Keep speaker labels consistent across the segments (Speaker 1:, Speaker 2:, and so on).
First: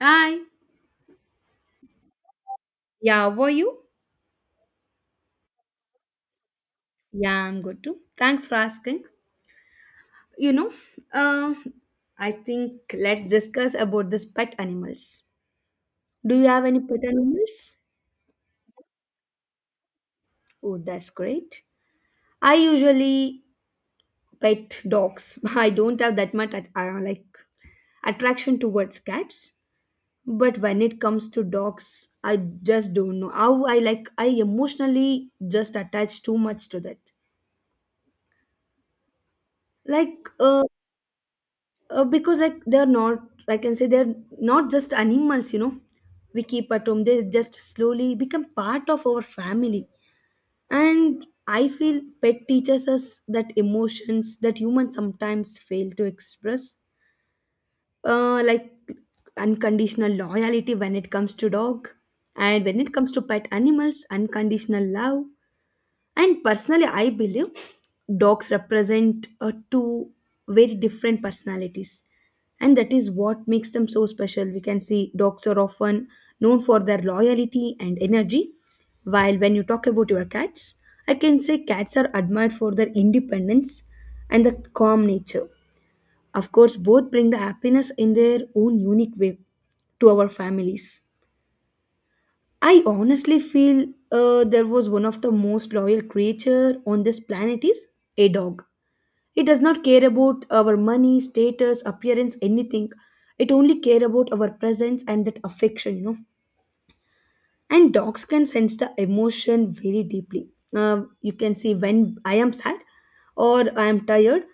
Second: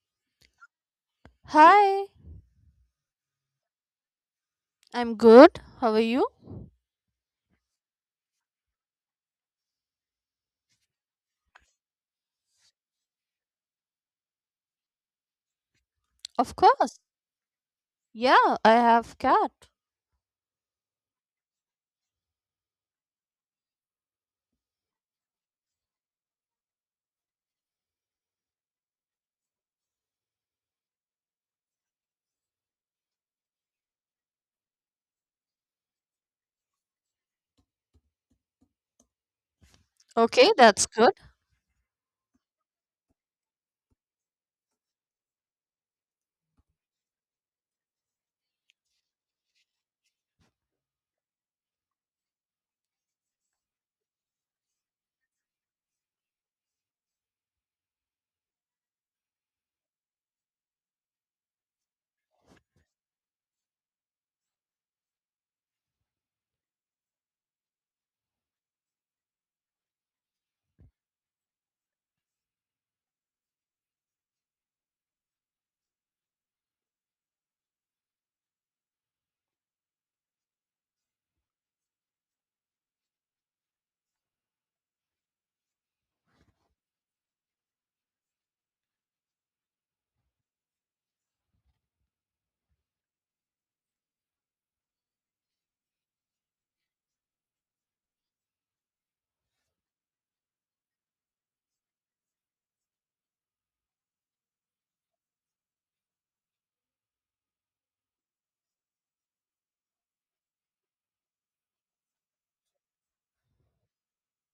Speaker 1: Hi.
Speaker 2: Hi,
Speaker 1: Yeah, how are you?
Speaker 2: I'm good. How are you?
Speaker 1: Yeah, I'm good too. Thanks for asking. You know, uh, I think let's discuss about this pet animals. Do you
Speaker 2: Of
Speaker 1: have any
Speaker 2: course,
Speaker 1: pet animals?
Speaker 2: yeah, I have cat.
Speaker 1: Oh, that's great. I usually pet dogs. I don't have that much at, like attraction towards cats, but when it comes to dogs, I just don't know how I like. I emotionally just attach too much to that. Like,
Speaker 2: Okay, that's good.
Speaker 1: because like they're not I can say they're not just animals we keep at home. They just slowly become part of our family. And I feel pet teaches us that emotions that humans sometimes fail to express, like unconditional loyalty when it comes to dog, and when it comes to pet animals, unconditional love. And personally, I believe dogs represent two very different personalities. And that is what makes them so special. We can see dogs are often known for their loyalty and energy. While when you talk about your cats, I can say cats are admired for their independence and the calm nature. Of course, both bring the happiness in their own unique way to our families. I honestly feel there was one of the most loyal creature on this planet is a dog. It does not care about our money, status, appearance, anything. It only care about our presence and that affection, you know. And dogs can sense the emotion very deeply. You can see when I am sad or I am tired,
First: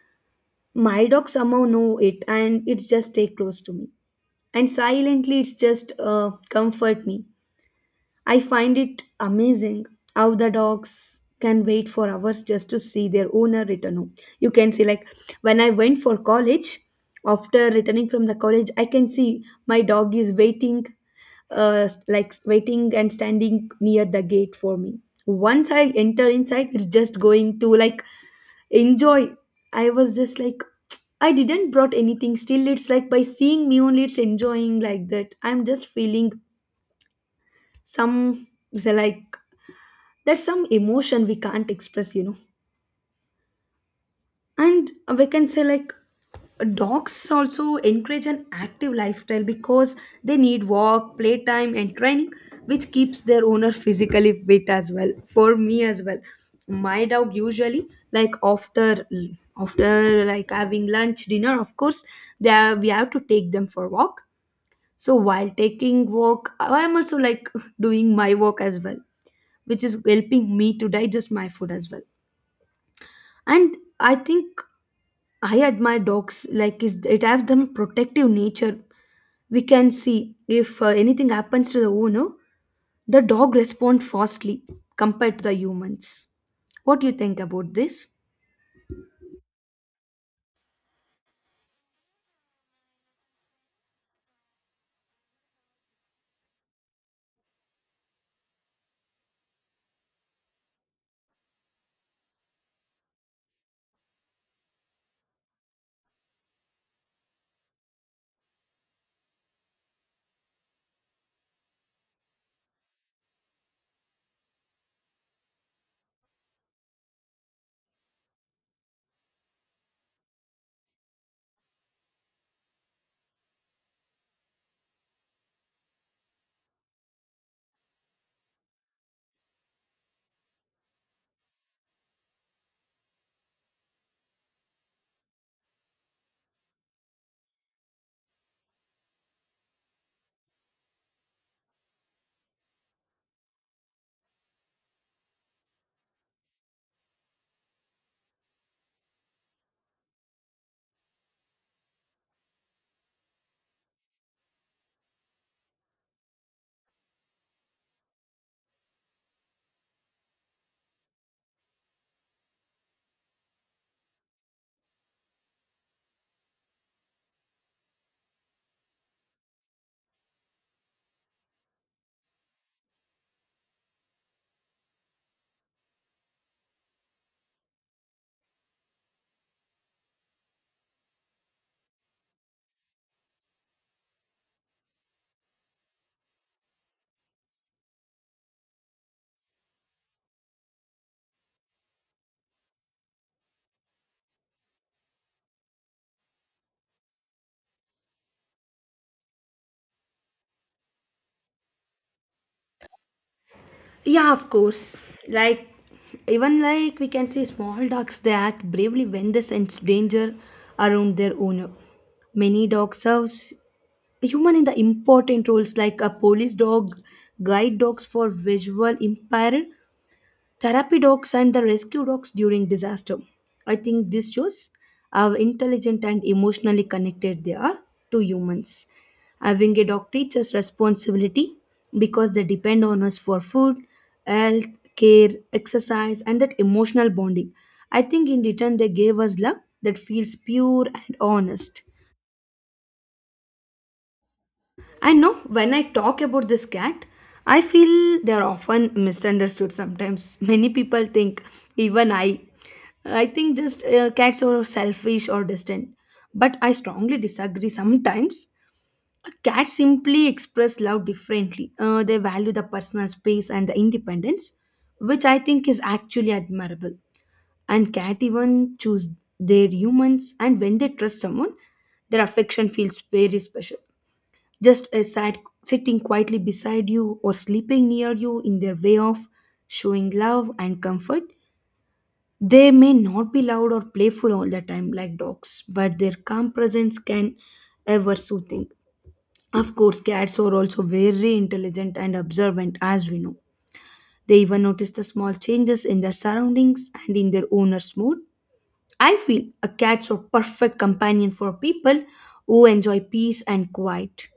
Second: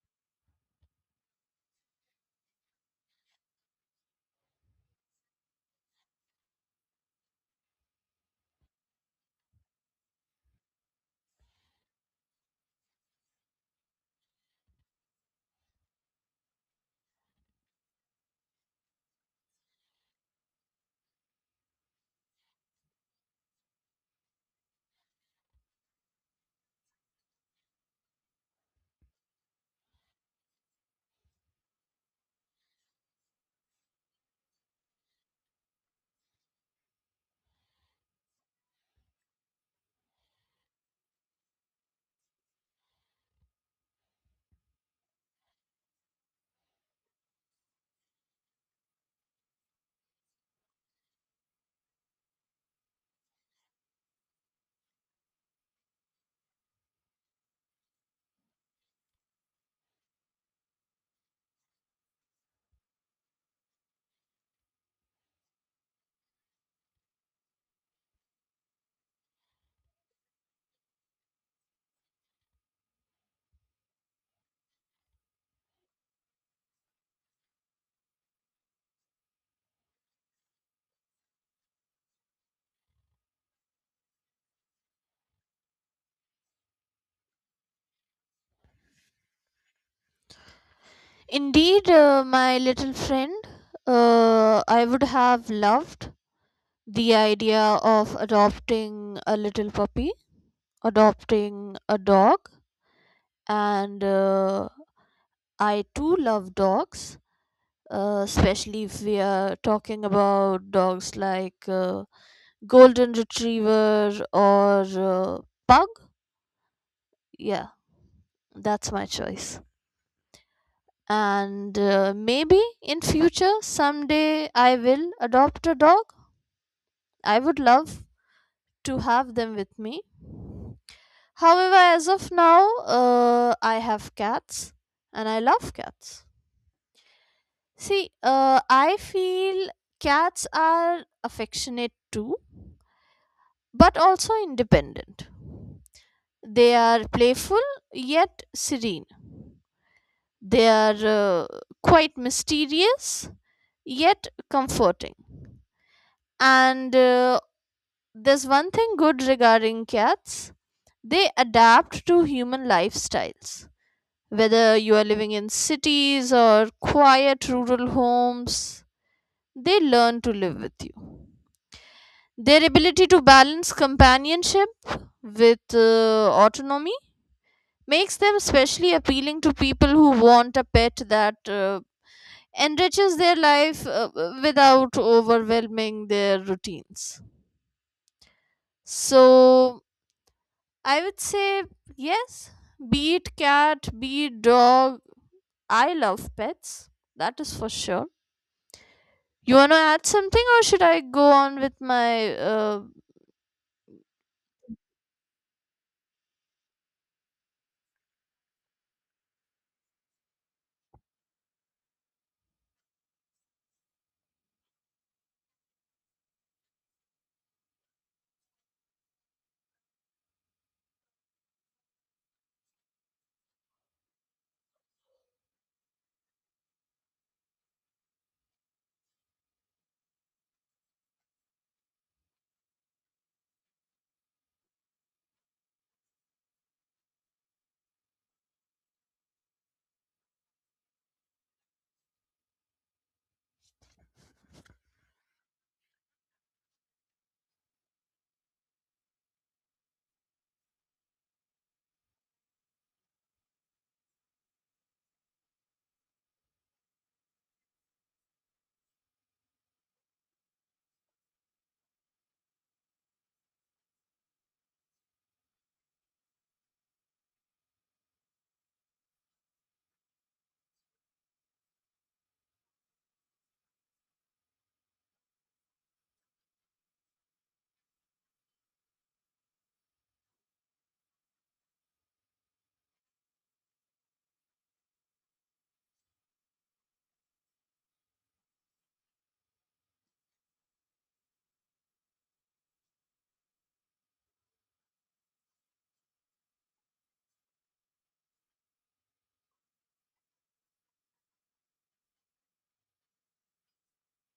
Speaker 1: my dog somehow know it and it's just stay close to me. And silently, it's just comfort me. I find it amazing how the dogs can wait for hours just to see their owner return home. You can see, like, when I went for college, after returning from the college, I can see my dog is waiting, like, waiting and standing near the gate for me. Once I enter inside, it's just going to like enjoy. I was just like, I didn't brought anything. Still, it's like by seeing me only, it's enjoying like that. I'm just feeling some so like that's some emotion we can't express and we can say like dogs also encourage an active lifestyle because they need walk playtime and training, which keeps their owner physically fit as well. For me as well, my dog usually, like, after like having lunch dinner, of course they are, we have to take them for walk. So while taking walk I am also like doing my walk as well, which is helping me to digest my food as well. And I think I admire dogs like is it has them protective nature. We can see if anything happens to the owner, the dog respond fastly compared to the humans. What do you think about this?
Speaker 2: Indeed, my little friend, I would have loved the idea of adopting a little puppy, adopting a dog, and I too love dogs. Especially if we are talking about dogs like golden retriever or pug. Yeah, that's my choice. And maybe in future someday I will adopt a dog. I would love to have them with me. However, as of now, I have cats and I love cats. See, I feel cats are affectionate too, but also independent. They are playful yet serene. They are quite mysterious yet comforting. And there's one thing good regarding cats: they adapt to human lifestyles. Whether you are living in cities or quiet rural homes, they learn to live with you. Their ability to balance companionship with autonomy makes them especially appealing to people who want a pet that enriches their life without overwhelming their routines. So I would say yes, be it cat, be it dog, I love pets. That is for sure. You want to add something, or should I go on with my?
Speaker 1: Yeah, of course. Like, even like we can say small dogs they act bravely when they sense danger around their owner. Many dogs serve human in the important roles like a police dog, guide dogs for visual impaired, therapy dogs and the rescue dogs during disaster. I think this shows how intelligent and emotionally connected they are to humans. Having a dog teaches responsibility because they depend on us for food, health, care, exercise, and that emotional bonding. I think in return, they gave us love that feels pure and honest. I know when I talk about this cat, I feel they are often misunderstood sometimes. Many people think, even I think just cats are selfish or distant. But I strongly disagree sometimes. Cats simply express love differently. They value the personal space and the independence, which I think is actually admirable. And cat even choose their humans, and when they trust someone, their affection feels very special, just sitting quietly beside you or sleeping near you in their way of showing love and comfort. They may not be loud or playful all the time like dogs, but their calm presence can ever soothing. Of course, cats are also very intelligent and observant, as we know. They even notice the small changes in their surroundings and in their owner's mood. I feel a cat's a perfect companion for people who enjoy peace and quiet.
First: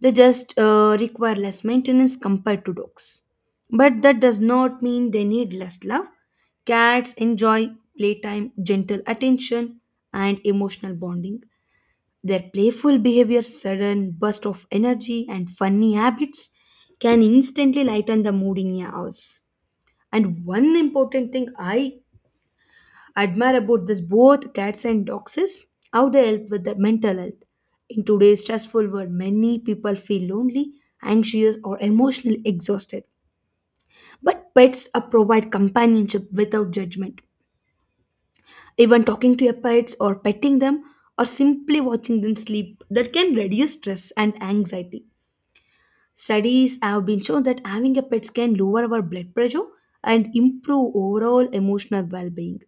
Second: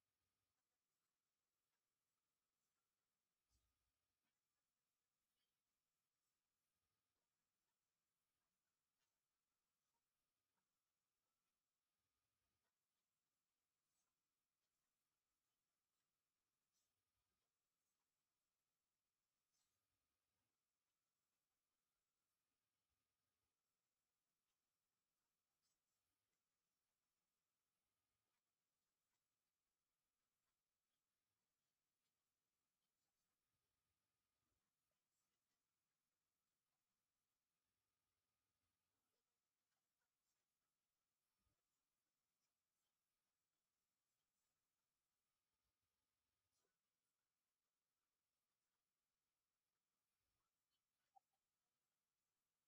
Speaker 1: They just require less maintenance compared to dogs. But that does not mean they need less love. Cats enjoy playtime, gentle attention, and emotional bonding. Their playful behavior, sudden burst of energy, and funny habits can instantly lighten the mood in a house. And one important thing I admire about this both cats and dogs is how they help with their mental health. In today's stressful world, many people feel lonely, anxious, or emotionally exhausted. But pets provide companionship without judgment. Even talking to your pets or petting them or simply watching them sleep, that can reduce stress and anxiety. Studies have been shown that having a pet can lower our blood pressure and improve overall emotional well-being.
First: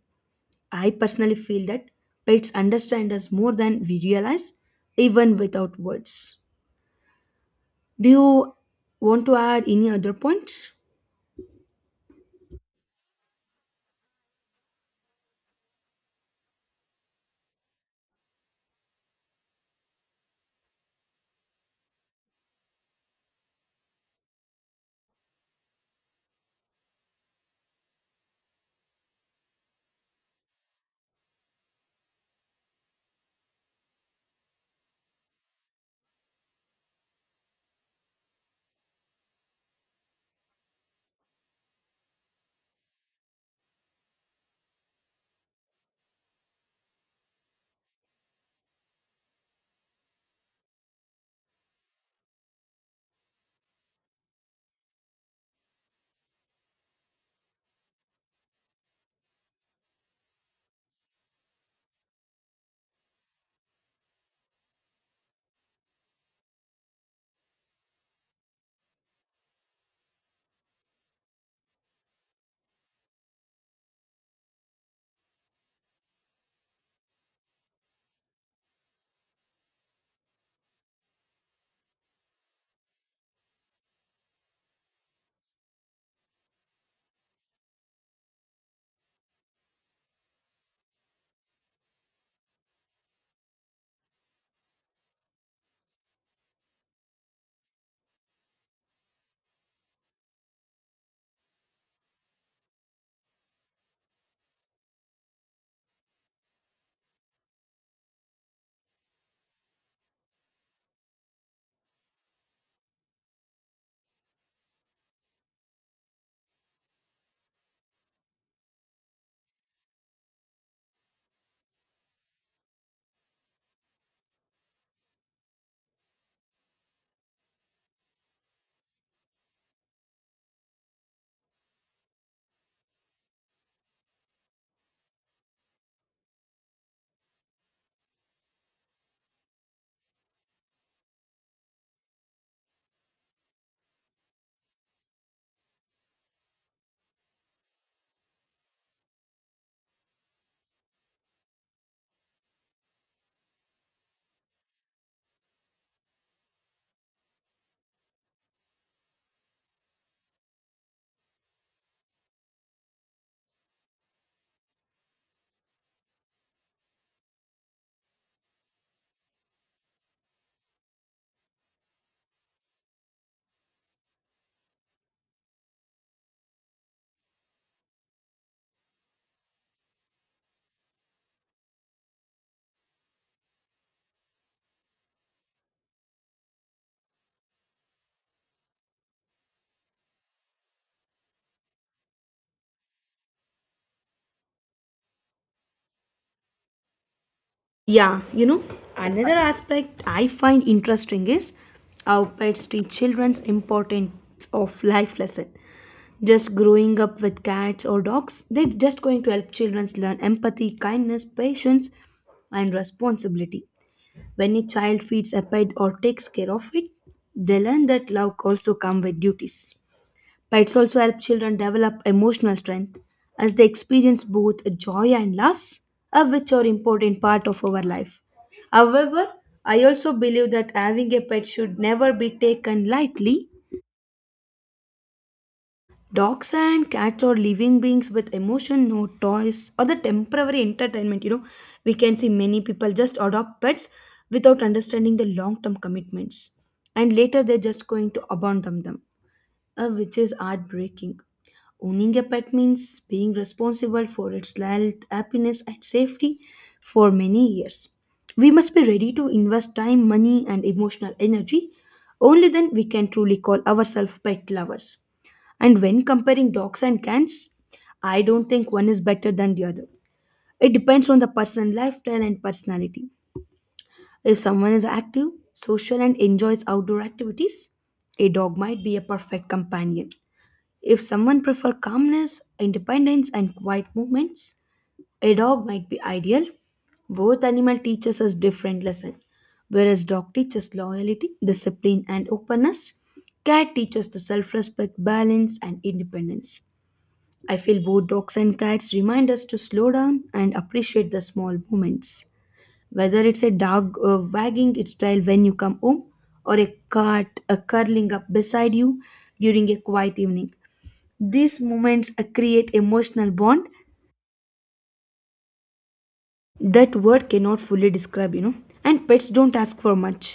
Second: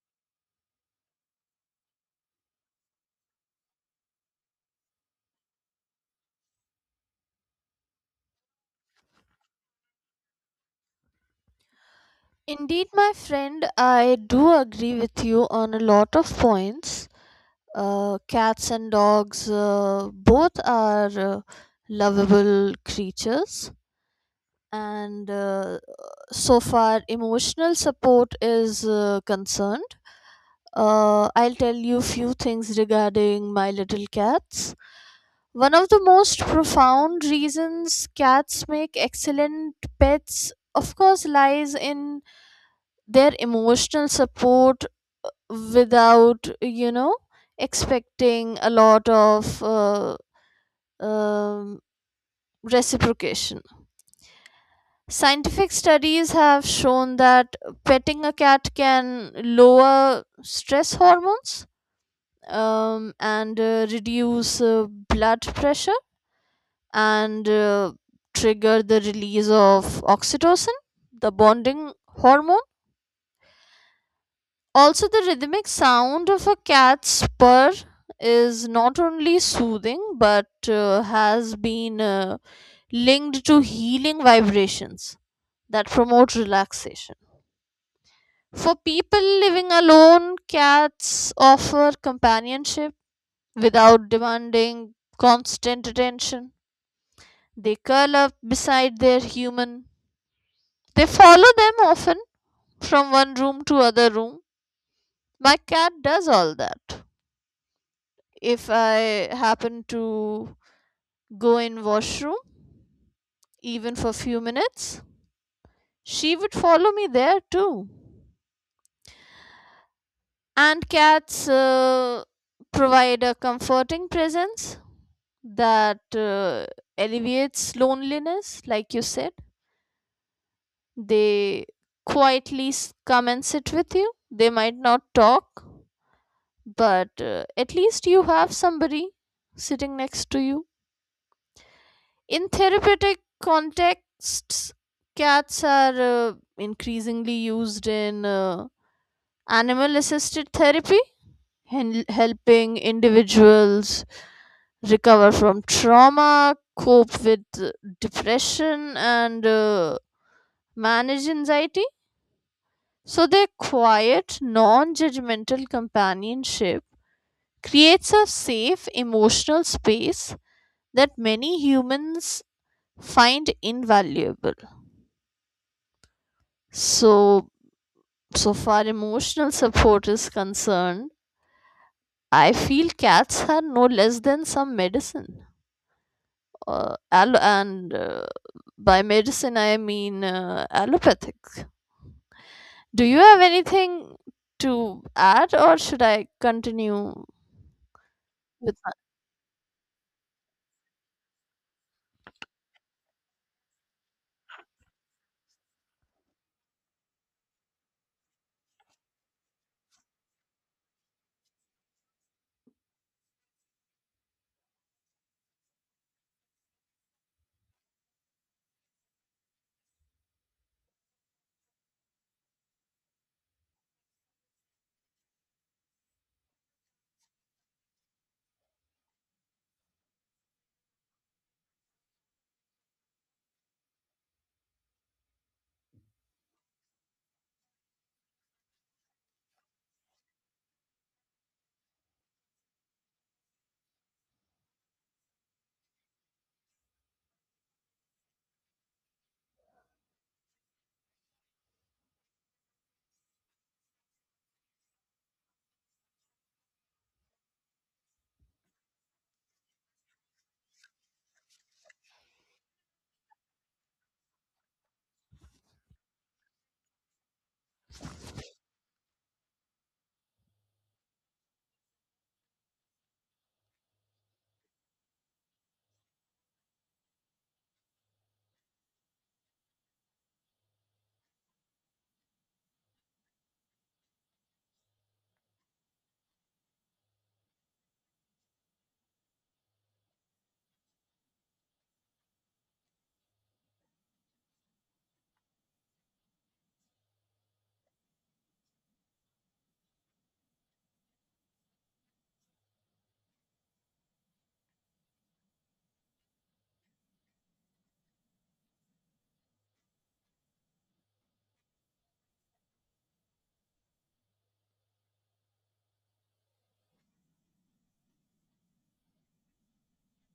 Speaker 1: I personally feel that pets understand us more than we realize, even without words. Do you want to add any other points?
Speaker 2: Indeed, my friend, I do agree with you on a lot of points. Cats and dogs both are lovable creatures, and so far emotional support is concerned, I'll tell you few things regarding my little cats. One of the most profound reasons cats make excellent pets of course lies in their emotional support, without you know expecting a lot of um, reciprocation. Scientific studies have shown that petting a cat can lower stress hormones, and reduce blood pressure and trigger the release of oxytocin, the bonding hormone. Also, the rhythmic sound of a cat's purr is not only soothing but has been linked to healing vibrations that promote relaxation. For people living alone, cats offer companionship without demanding constant attention. They curl up beside their human. They follow them often from one room to other room. My cat does all that. If I happen to go in washroom even for few minutes, she would follow me there too. And cats provide a comforting presence that alleviates loneliness, like you said. They quietly come and sit with you. They might not talk, but at least you have somebody sitting next to you. In therapeutic contexts, cats are increasingly used in animal assisted therapy, helping individuals recover from trauma, cope with depression, and manage anxiety. So, their quiet, non judgmental companionship creates a safe emotional space that many humans find invaluable. So, so far emotional support is concerned, I feel cats are no less than some medicine, al- and by medicine, I mean allopathic. Do you have anything to add, or should I continue
Speaker 1: Yeah,
Speaker 2: with my?
Speaker 1: another aspect I find interesting is how pets teach children's importance of life lesson. Just growing up with cats or dogs, they're just going to help children learn empathy, kindness, patience, and responsibility. When a child feeds a pet or takes care of it, they learn that love also comes with duties. Pets also help children develop emotional strength as they experience both joy and loss, of which are important part of our life. However, I also believe that having a pet should never be taken lightly. Dogs and cats are living beings with emotion, no toys or the temporary entertainment. You know, we can see many people just adopt pets without understanding the long term commitments, and later they're just going to abandon them, which is heartbreaking. Owning a pet means being responsible for its health, happiness, and safety for many years. We must be ready to invest time, money, and emotional energy. Only then we can truly call ourselves pet lovers. And when comparing dogs and cats, I don't think one is better than the other. It depends on the person lifestyle and personality. If someone is active, social, and enjoys outdoor activities, a dog might be a perfect companion. If someone prefers calmness, independence, and quiet movements, a dog might be ideal. Both animal teaches us different lessons. Whereas dog teaches loyalty, discipline, and openness, cat teaches the self-respect, balance, and independence. I feel both dogs and cats remind us to slow down and appreciate the small moments. Whether it's a dog wagging its tail when you come home or a cat curling up beside you during a quiet evening, these moments create emotional bond that word cannot fully describe. And pets don't ask for much,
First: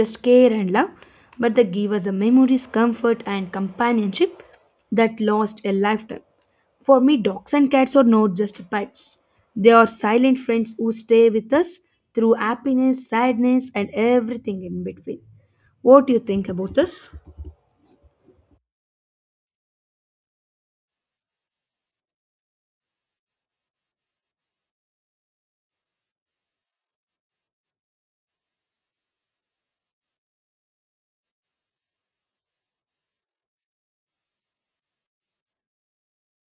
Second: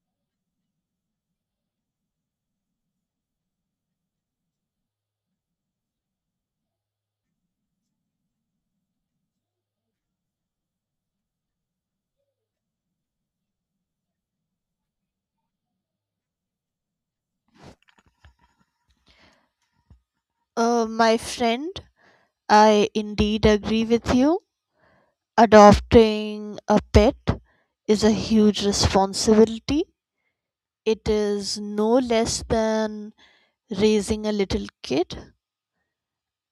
Speaker 1: just care and love, but they give us the memories comfort and companionship that last a lifetime. For me, dogs and cats are not just pets, they are silent friends who stay with us through happiness sadness and everything in between. What do you think about this?
Speaker 2: My friend, I indeed agree with you. Adopting a pet is a huge responsibility. It is no less than raising a little kid.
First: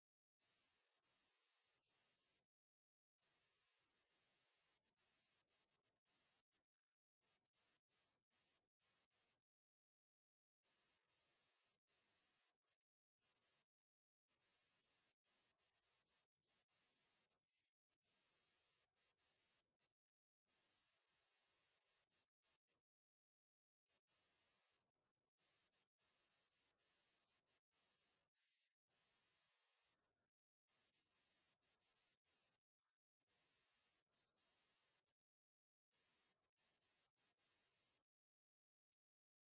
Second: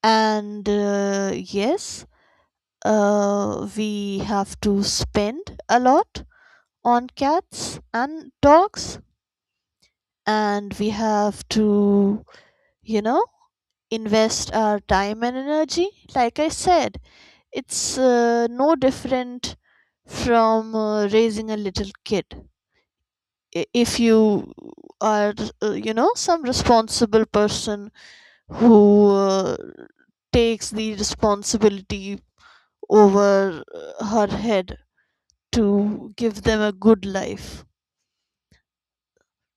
Speaker 2: And yes, we have to spend a lot on cats and dogs. And we have to, you know, invest our time and energy. Like I said, it's no different from raising a little kid. If you are, you know, some responsible person who takes the responsibility over her head to give them a good life.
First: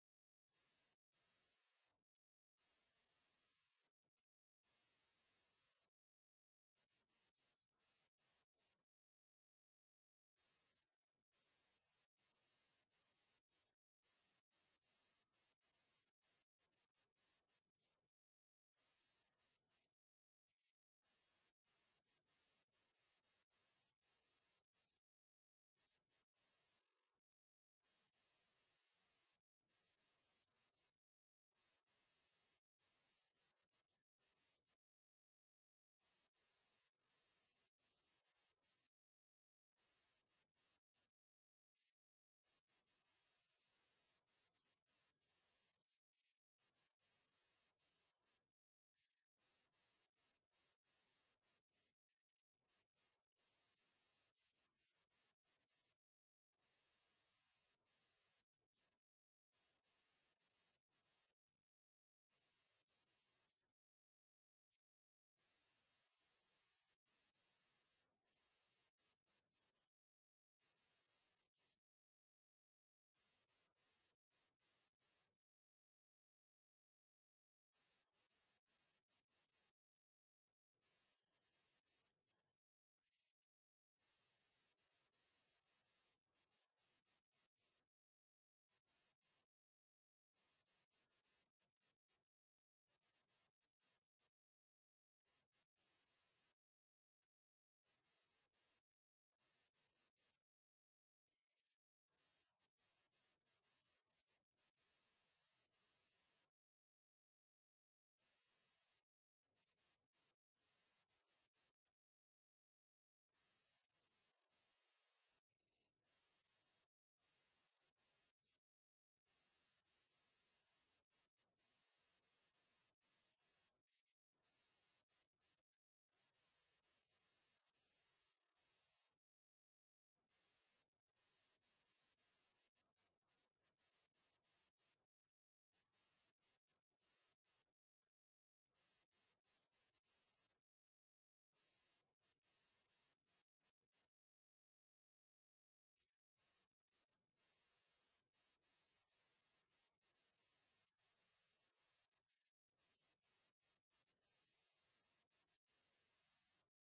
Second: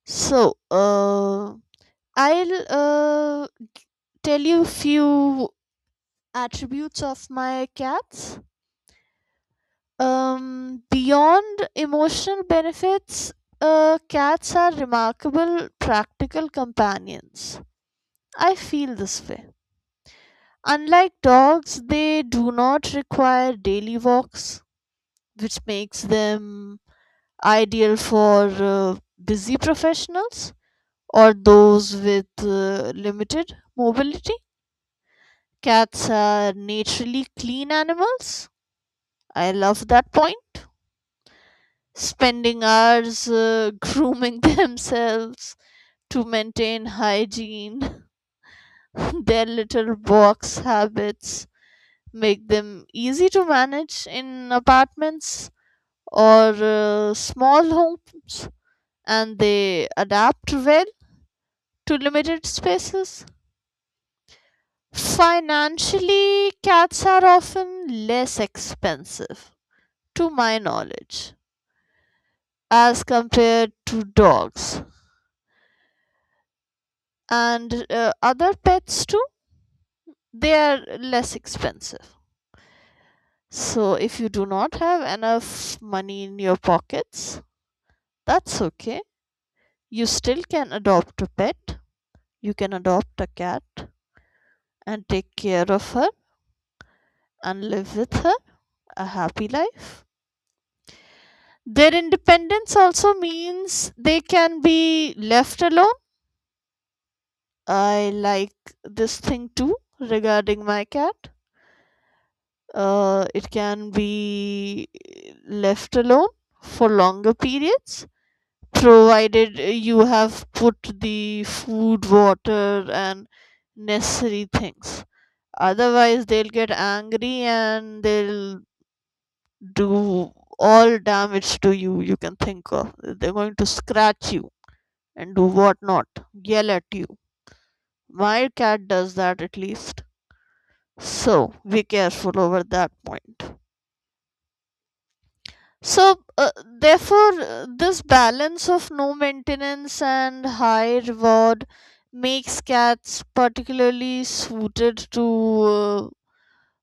Speaker 2: So, I'll tell you few attributes of my cats. Beyond emotional benefits, cats are remarkable practical companions. I feel this way. Unlike dogs, they do not require daily walks, which makes them ideal for busy professionals or those with limited mobility. Cats are naturally clean animals. I love that point, spending hours grooming themselves to maintain hygiene. Their little box habits make them easy to manage in apartments or small homes, and they adapt well to limited spaces. Financially, cats are often less expensive, to my knowledge, as compared to dogs, and other pets too they are less expensive. So if you do not have enough money in your pockets, that's okay. You still can adopt a pet. You can adopt a cat and take care of her and live with her a happy life. Their independence also means they can be left alone. I like this thing too regarding my cat. It can be left alone for longer periods, provided you have put the food, water, and necessary things. Otherwise, they'll get angry and they'll do all damage to you you can think of. They're going to scratch you and do whatnot, yell at you. My cat does that at least. So be careful over that point. So, therefore, this balance of no maintenance and high reward makes cats particularly suited to uh,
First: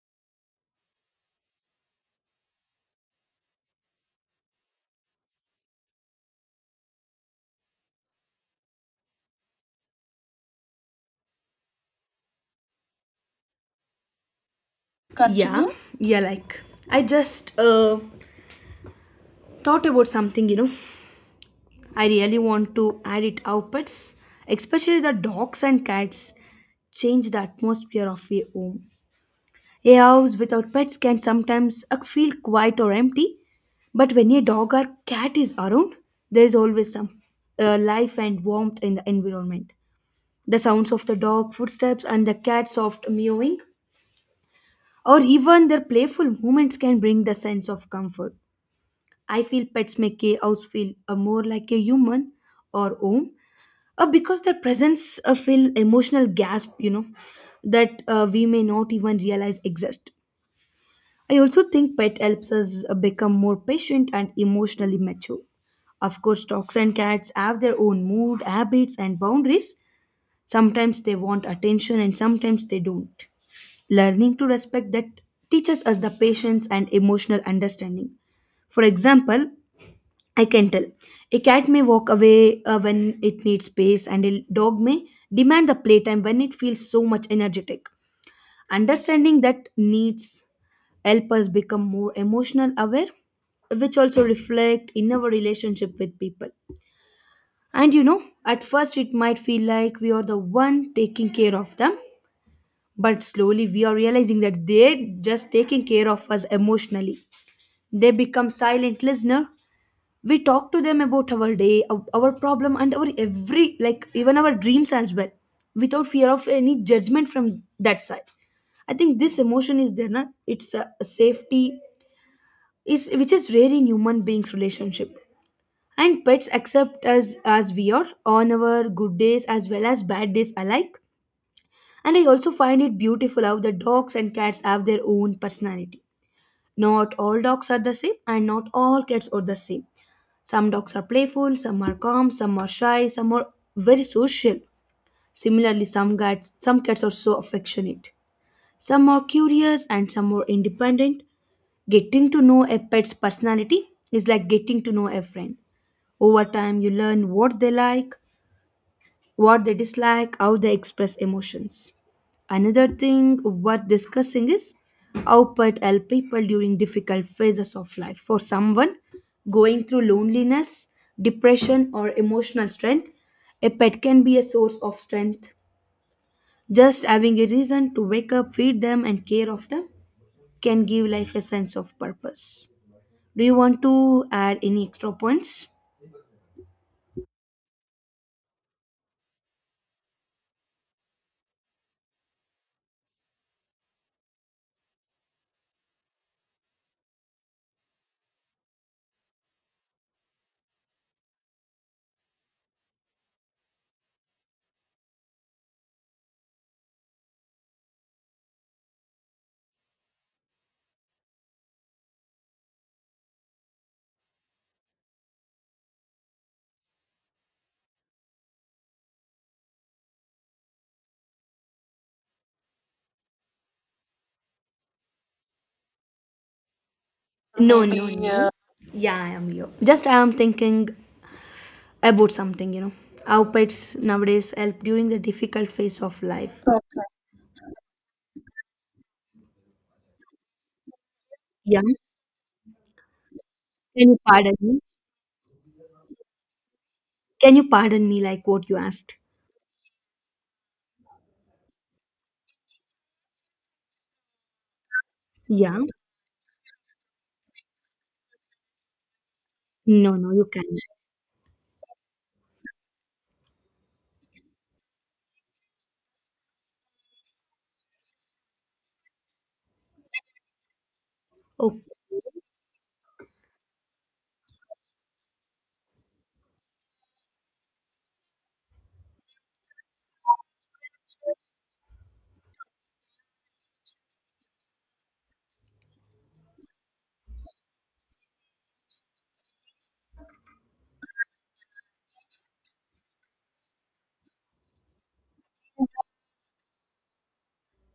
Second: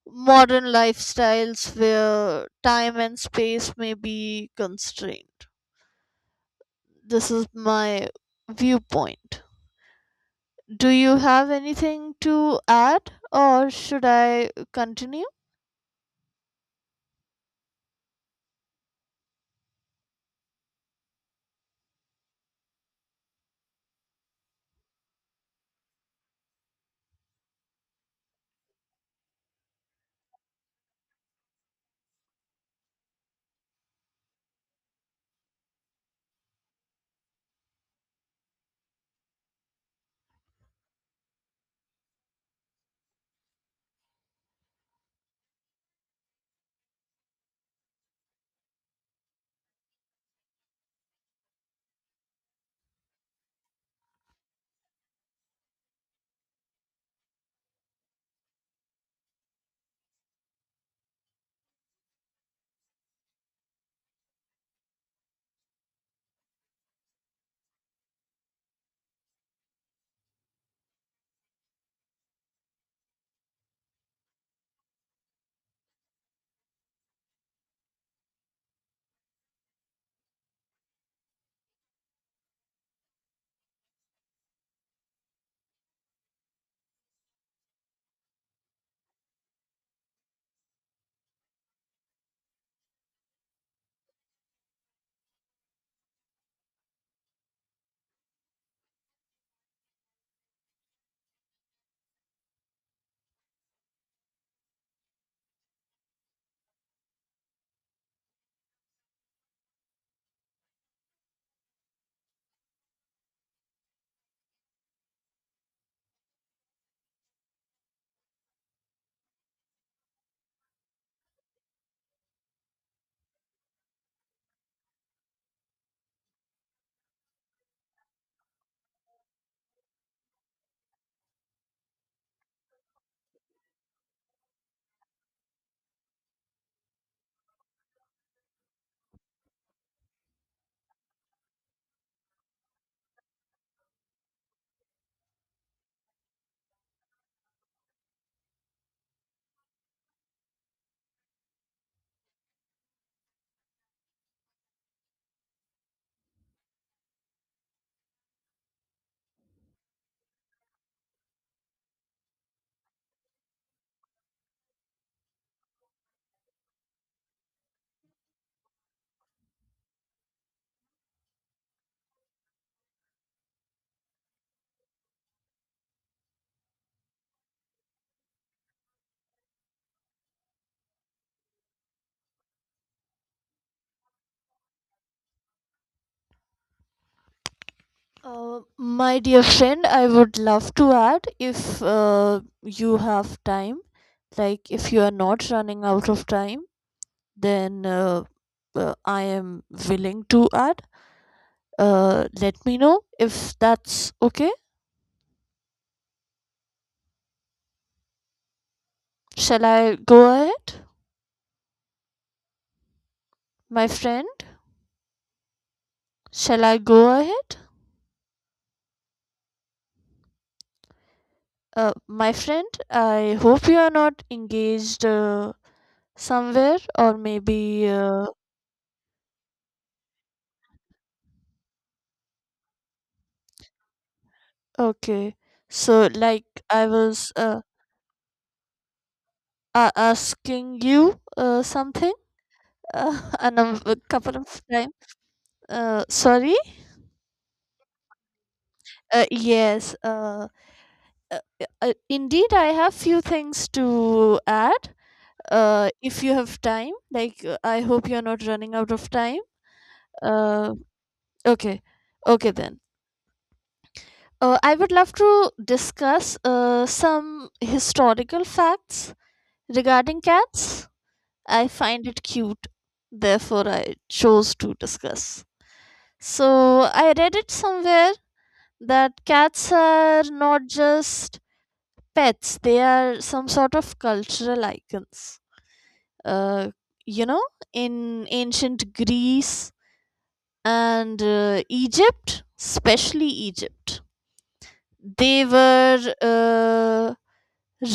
Speaker 2: modern lifestyles where time and space may be constrained. This is my viewpoint. Do you have anything to add, or should I continue?
Speaker 1: Yeah. Continue. Yeah, like, I just thought about something. I really want to add it. Outfits, especially the dogs and cats, change the atmosphere of a home. A house without pets can sometimes feel quiet or empty, but when a dog or cat is around, there is always some life and warmth in the environment. The sounds of the dog footsteps and the cat's soft mewing, or even their playful movements, can bring the sense of comfort. I feel pets make a house feel more like a human or home, because their presence fill emotional gasp that we may not even realize exist. I also think pet helps us become more patient and emotionally mature. Of course dogs and cats have their own mood habits and boundaries. Sometimes they want attention and sometimes they don't. Learning to respect that teaches us the patience and emotional understanding. For example, I can tell. A cat may walk away when it needs space, and a dog may demand the playtime when it feels so much energetic. Understanding that needs help us become more emotional aware, which also reflect in our relationship with people. And at first it might feel like we are the one taking care of them, but slowly we are realizing that they're just taking care of us emotionally. They become silent listener. We talk to them about our day, our problem and our every like even our dreams as well, without fear of any judgment from that side. I think this emotion is there na? It's a safety is which is rare in human beings relationship. And pets accept us as we are, on our good days as well as bad days alike. And I also find it beautiful how the dogs and cats have their own personality. Not all dogs are the same and not all cats are the same. Some dogs are playful, some are calm, some are shy, some are very social. Similarly, some cats are so affectionate. Some are curious and some are independent. Getting to know a pet's personality is like getting to know a friend. Over time, you learn what they like, what they dislike, how they express emotions. Another thing worth discussing is how pet help people during difficult phases of life. For someone going through loneliness, depression, or emotional strength, a pet can be a source of strength. Just having a reason to wake up, feed them, and care of them can give life a sense of purpose. Do you want to add any extra points?
Speaker 2: My dear friend, I would love to add if you have time, like if you are not running out of time, then I am willing to add. Let me know if that's okay. Shall I go ahead, my friend? Shall I go ahead? My friend, I hope you are not engaged somewhere or
Speaker 1: No,
Speaker 2: maybe.
Speaker 1: no, maybe no. No. Yeah, I am you. Just I am thinking about something, you know. How pets nowadays help during the
Speaker 2: Okay,
Speaker 1: difficult phase
Speaker 2: so
Speaker 1: of
Speaker 2: like
Speaker 1: life.
Speaker 2: I was. Asking you
Speaker 1: Yeah.
Speaker 2: something, a number,
Speaker 1: Can you
Speaker 2: couple of
Speaker 1: pardon me?
Speaker 2: time. Sorry.
Speaker 1: Can you pardon me like what you asked?
Speaker 2: Yes. Uh, Indeed, I have few things to add.
Speaker 1: Yeah.
Speaker 2: If you have time, like I hope you're not running out of time.
Speaker 1: No, no, you can.
Speaker 2: Uh, okay. Okay then. I would love to discuss some historical facts regarding cats. I
Speaker 1: Oh,
Speaker 2: find it cute, therefore I chose to discuss. So I read it somewhere that cats are not just pets, they are some sort of cultural icons. Uh, you know, in ancient Greece and Egypt, especially Egypt, they were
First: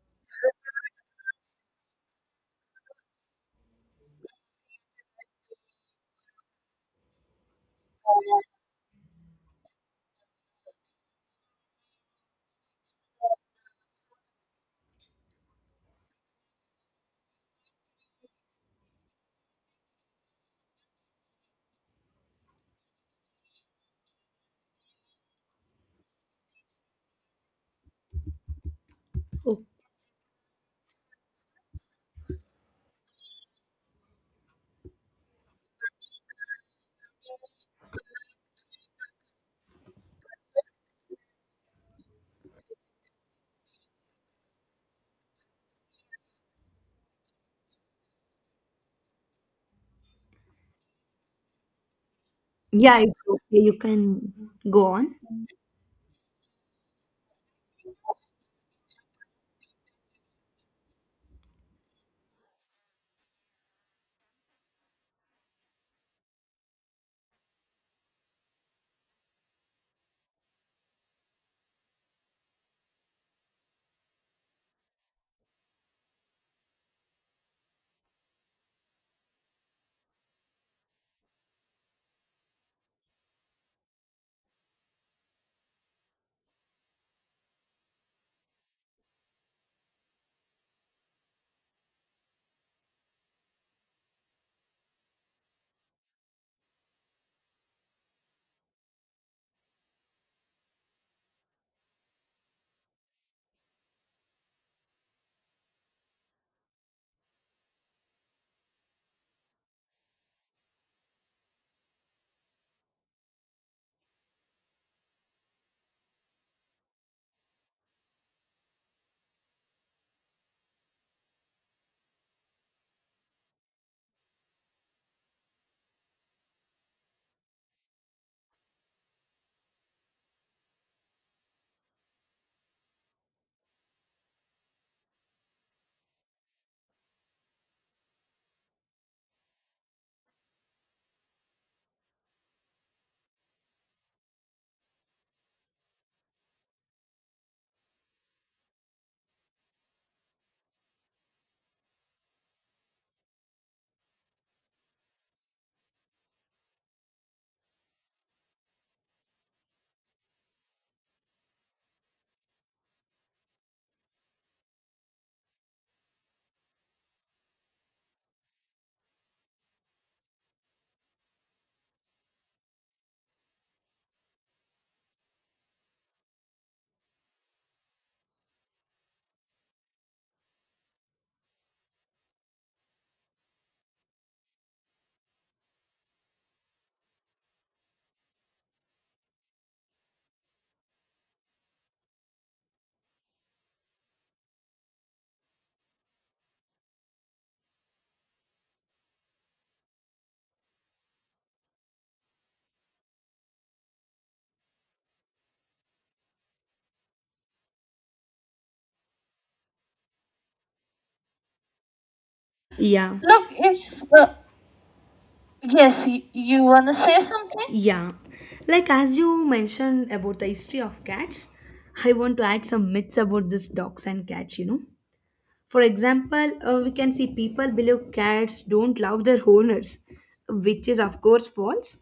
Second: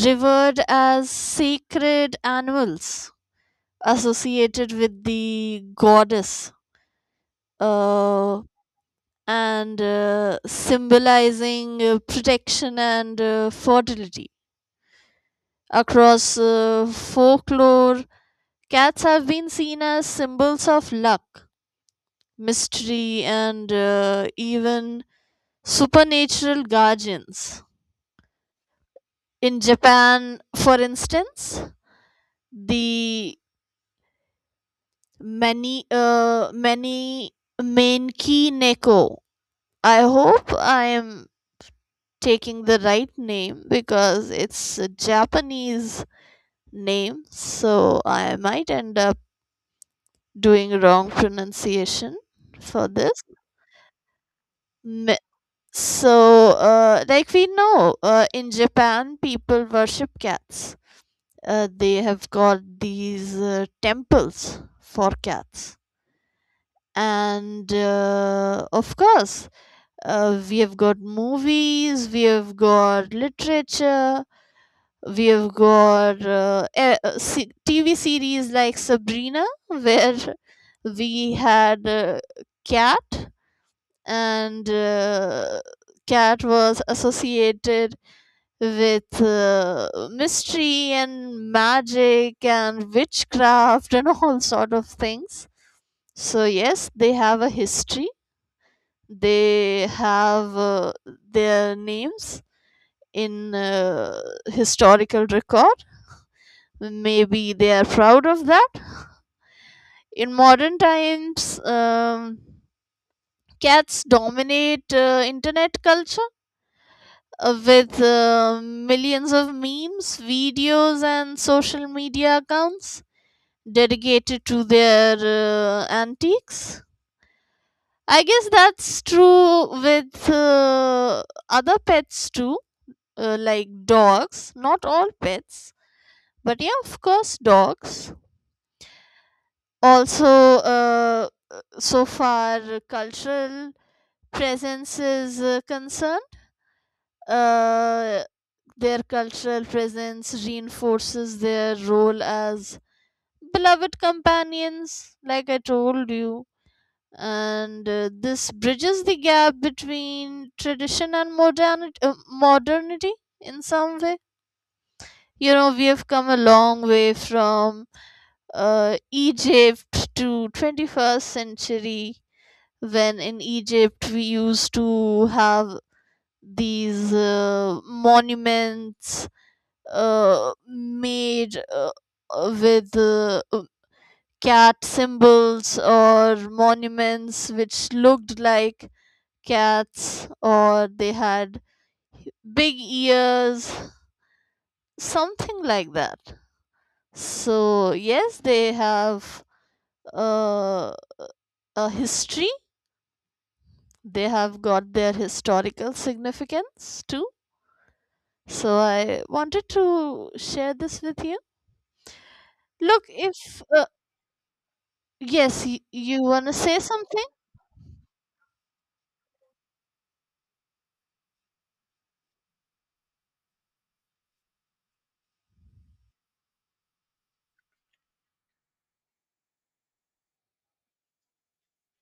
Speaker 2: revered as sacred animals associated with the goddess. Uh, and Symbolizing protection and fertility. Across folklore, cats have been seen as symbols of luck, mystery, and even supernatural guardians. In
Speaker 1: oh.
Speaker 2: Japan, for instance, the many Menki Neko, I hope I am taking the right name because it's a Japanese name, so I might end up doing wrong pronunciation for
Speaker 1: Yeah,
Speaker 2: this.
Speaker 1: it's okay. You can go on.
Speaker 2: Me- So, like we know, in Japan, people worship cats. They have got these temples for cats. And of course, we have got movies, we have got literature, we've got TV series like Sabrina, where we had Cat, and Cat was associated with mystery and magic and witchcraft and all sort of things. So yes, they have a history. They have their names in historical record. Maybe they are proud of that. In modern times, cats dominate internet culture with millions of memes, videos, and social media accounts dedicated to their antiques. I guess that's true with other pets too, like dogs. Not all pets, but yeah, of course, dogs. Also, so far cultural presence is concerned, uh, their cultural presence reinforces their role as beloved companions, like I told you. And this bridges the gap between tradition and modernity, modernity in some way. You know, we have come a long way from Egypt to 21st century, when in Egypt we used to have these monuments made with cat symbols, or monuments which looked like cats, or they had big ears, something like that. So, yes, they have uh, a history, they have got their historical significance too. So I wanted to share this with you. Look,
Speaker 1: Yeah. Look,
Speaker 2: if
Speaker 1: if
Speaker 2: yes,
Speaker 1: yes,
Speaker 2: you want to
Speaker 1: you
Speaker 2: say
Speaker 1: wanna say
Speaker 2: something?
Speaker 1: something? Yeah. Like as you mentioned about the history of cats, I want to add some myths about this dogs and cats, you know. For example, we can see people believe cats don't love their owners, which is, of course, false.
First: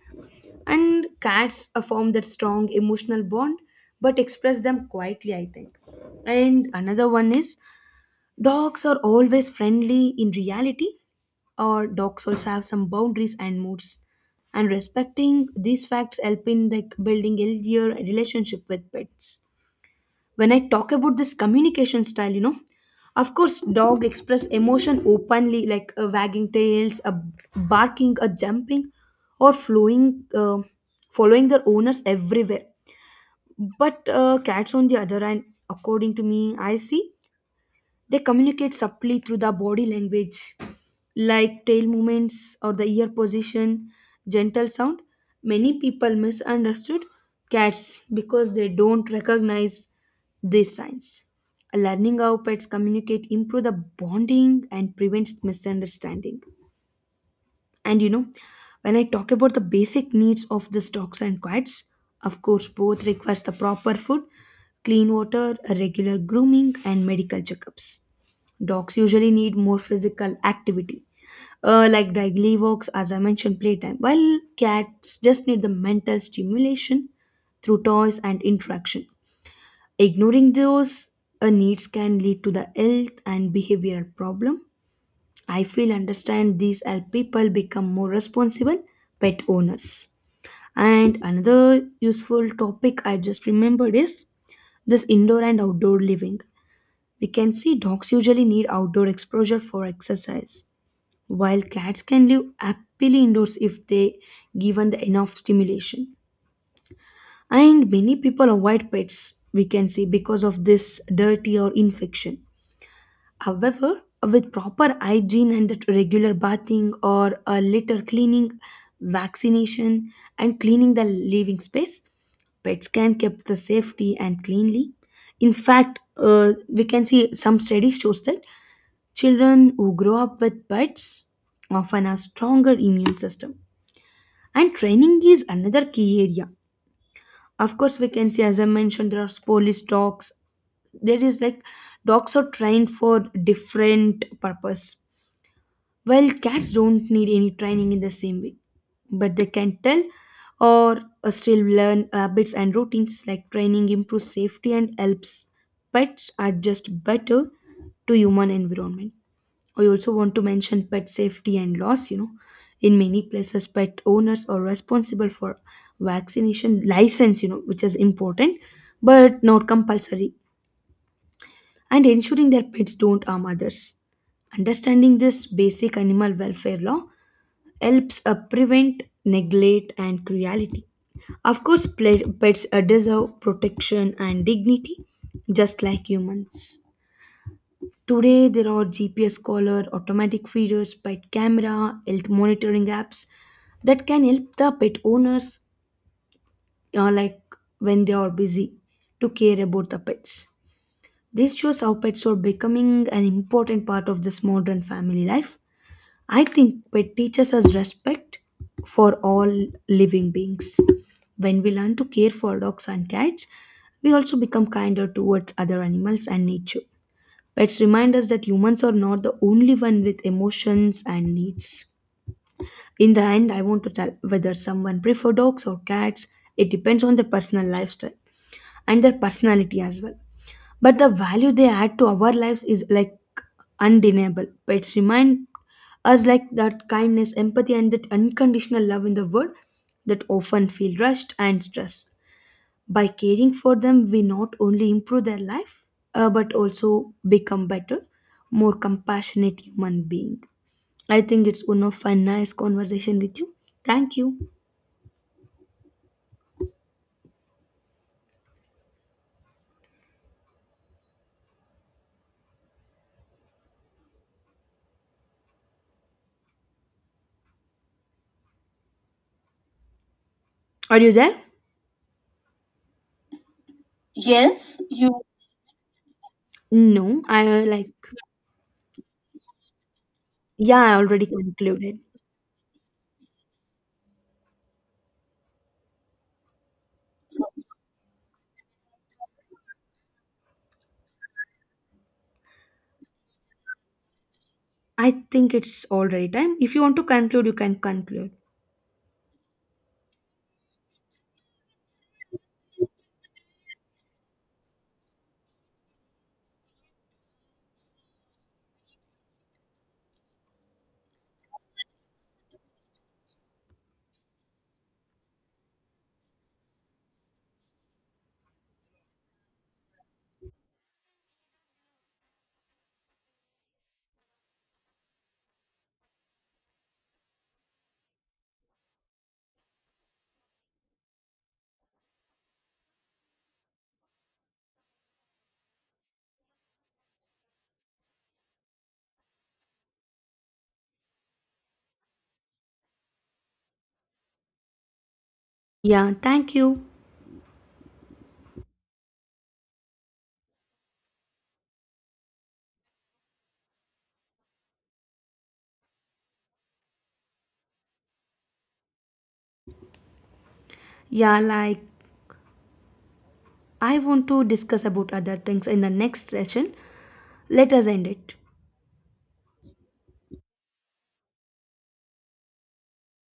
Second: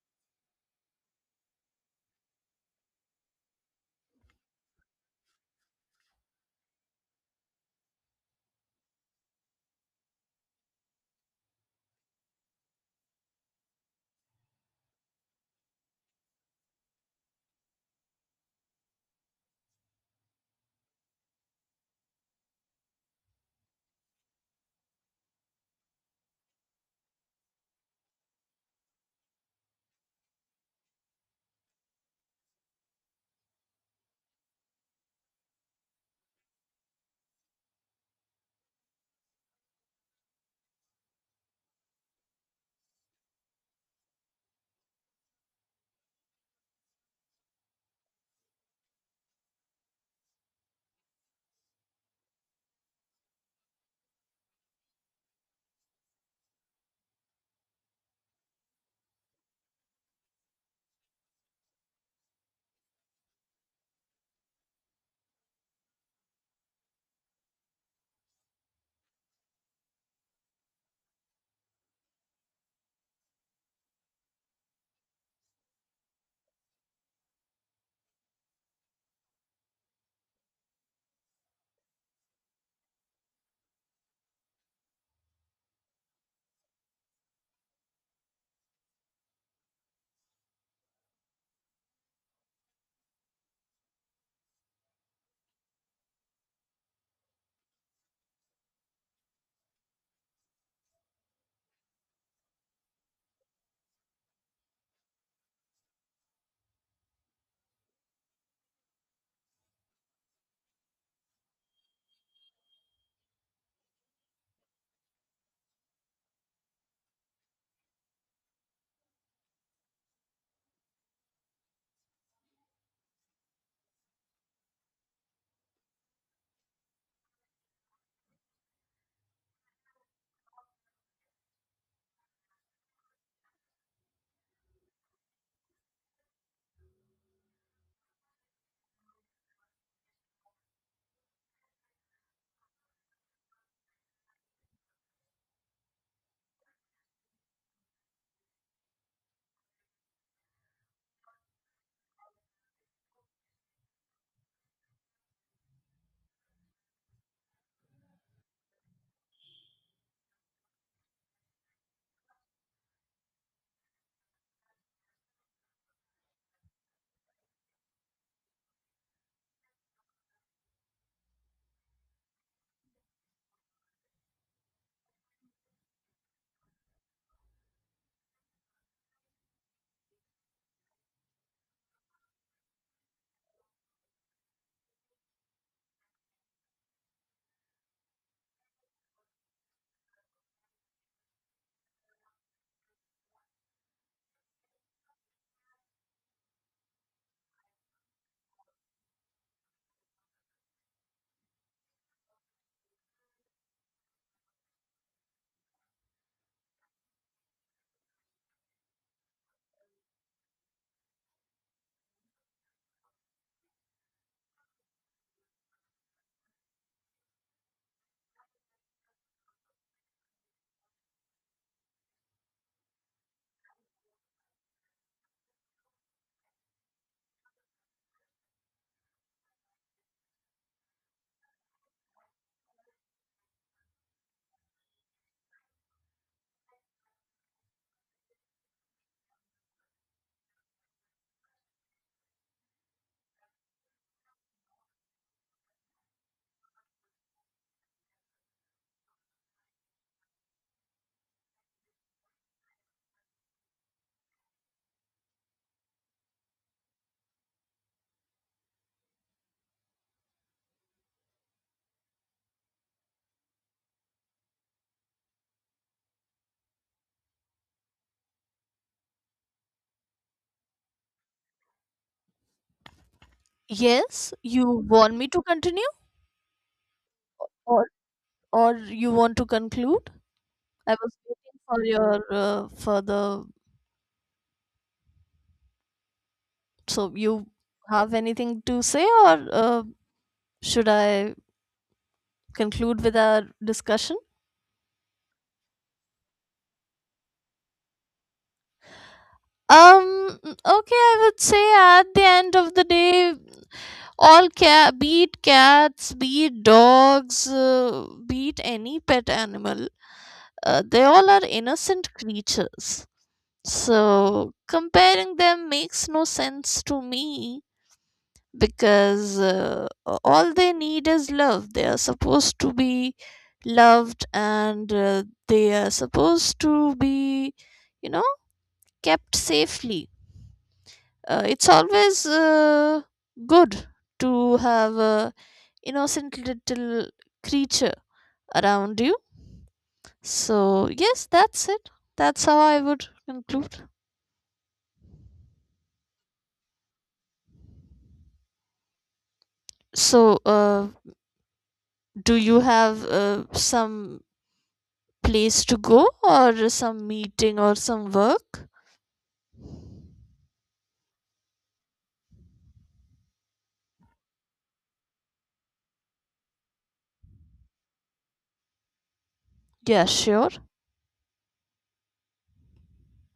Speaker 1: And cats form that strong emotional bond but express them quietly, I think. And another one is dogs are always friendly in reality, or dogs also have some boundaries and moods. And respecting these facts help in like building healthier relationship with pets when I talk about this communication style, you know, of course, dog express emotion openly, like wagging tails, barking, jumping, or flowing, following their owners everywhere. But cats, on the other hand, according to me, I see they communicate subtly through the body language, like tail movements or the ear position, gentle sound. Many people misunderstood cats because they don't recognize these signs. Learning how pets communicate improve the bonding and prevents misunderstanding. And you know, when I talk about the basic needs of these dogs and cats, of course, both requires the proper food, clean water, a regular grooming, and medical checkups. Dogs usually need more physical activity, like daily walks, as I mentioned, playtime, while cats just need the mental stimulation through toys and interaction. Ignoring those needs can lead to the health and behavioral problem. I feel understand these help people become more responsible pet owners. And another useful topic I just remembered is this indoor and outdoor living. We can see dogs usually need outdoor exposure for exercise, while cats can live happily indoors if they given the enough stimulation. And many people avoid pets we can see because of this dirty or infection. However, with proper hygiene and that regular bathing or a litter cleaning, vaccination, and cleaning the living space, pets can keep the safety and cleanly. In fact, we can see some studies shows that children who grow up with pets often have stronger immune system. And training is another key area. Of course, we can see as I mentioned, there are police dogs. There is like dogs are trained for different purpose, well, cats don't need any training in the same way, but they can tell or still learn habits and routines like training improves safety and helps pets adjust better to human environment. I also want to mention pet safety and loss, you know. In many places, pet owners are responsible for vaccination license, you know, which is important, but not compulsory, and ensuring their pets don't harm others. Understanding this basic animal welfare law helps prevent neglect and cruelty. Of course, pets deserve protection and dignity just like humans. Today, there are GPS collar, automatic feeders, pet camera, health monitoring apps that can help the pet owners, like when they are busy, to care about the pets. This shows how pets are becoming an important part of this modern family life. I think pet teaches us respect for all living beings. When we learn to care for dogs and cats, we also become kinder towards other animals and nature. Pets remind us that humans are not the only one with emotions and needs. In the end, I want to tell whether someone prefer dogs or cats. It depends on their personal lifestyle and their personality as well, but the value they add to our lives is like undeniable. Pets remind us like that kindness, empathy, and that unconditional love in the world that often feel rushed and stressed. By caring for them we not only improve their life, but also become better, more compassionate human being. I think it's one of a nice conversation with you. Thank you. Are you there?
Speaker 2: Yes, you
Speaker 1: Yes,
Speaker 2: want
Speaker 1: you.
Speaker 2: me to continue
Speaker 1: No, i uh,
Speaker 2: or
Speaker 1: like
Speaker 2: or you want to conclude?
Speaker 1: Yeah,
Speaker 2: I
Speaker 1: I
Speaker 2: was
Speaker 1: already
Speaker 2: waiting for
Speaker 1: concluded.
Speaker 2: your further, so you have anything to say, or should I conclude with our discussion?
Speaker 1: I think it's already time. If you want to conclude, you can conclude.
Speaker 2: Um okay, I would say at the end of the day, all cat, be it cats, be it dogs, be it any pet animal, they all are innocent creatures, so comparing them makes no sense to me, because all they need is love. They are supposed to be loved, and they are supposed to be, you know, kept safely. It's always good to have a innocent little creature around you. So yes, that's it, that's how I would conclude.
Speaker 1: Yeah, thank you.
Speaker 2: So do you have some place to go or some meeting or some work?
Speaker 1: Yeah, like I want to discuss about other things in the next session. Let us end it.
Speaker 2: Yeah, sure.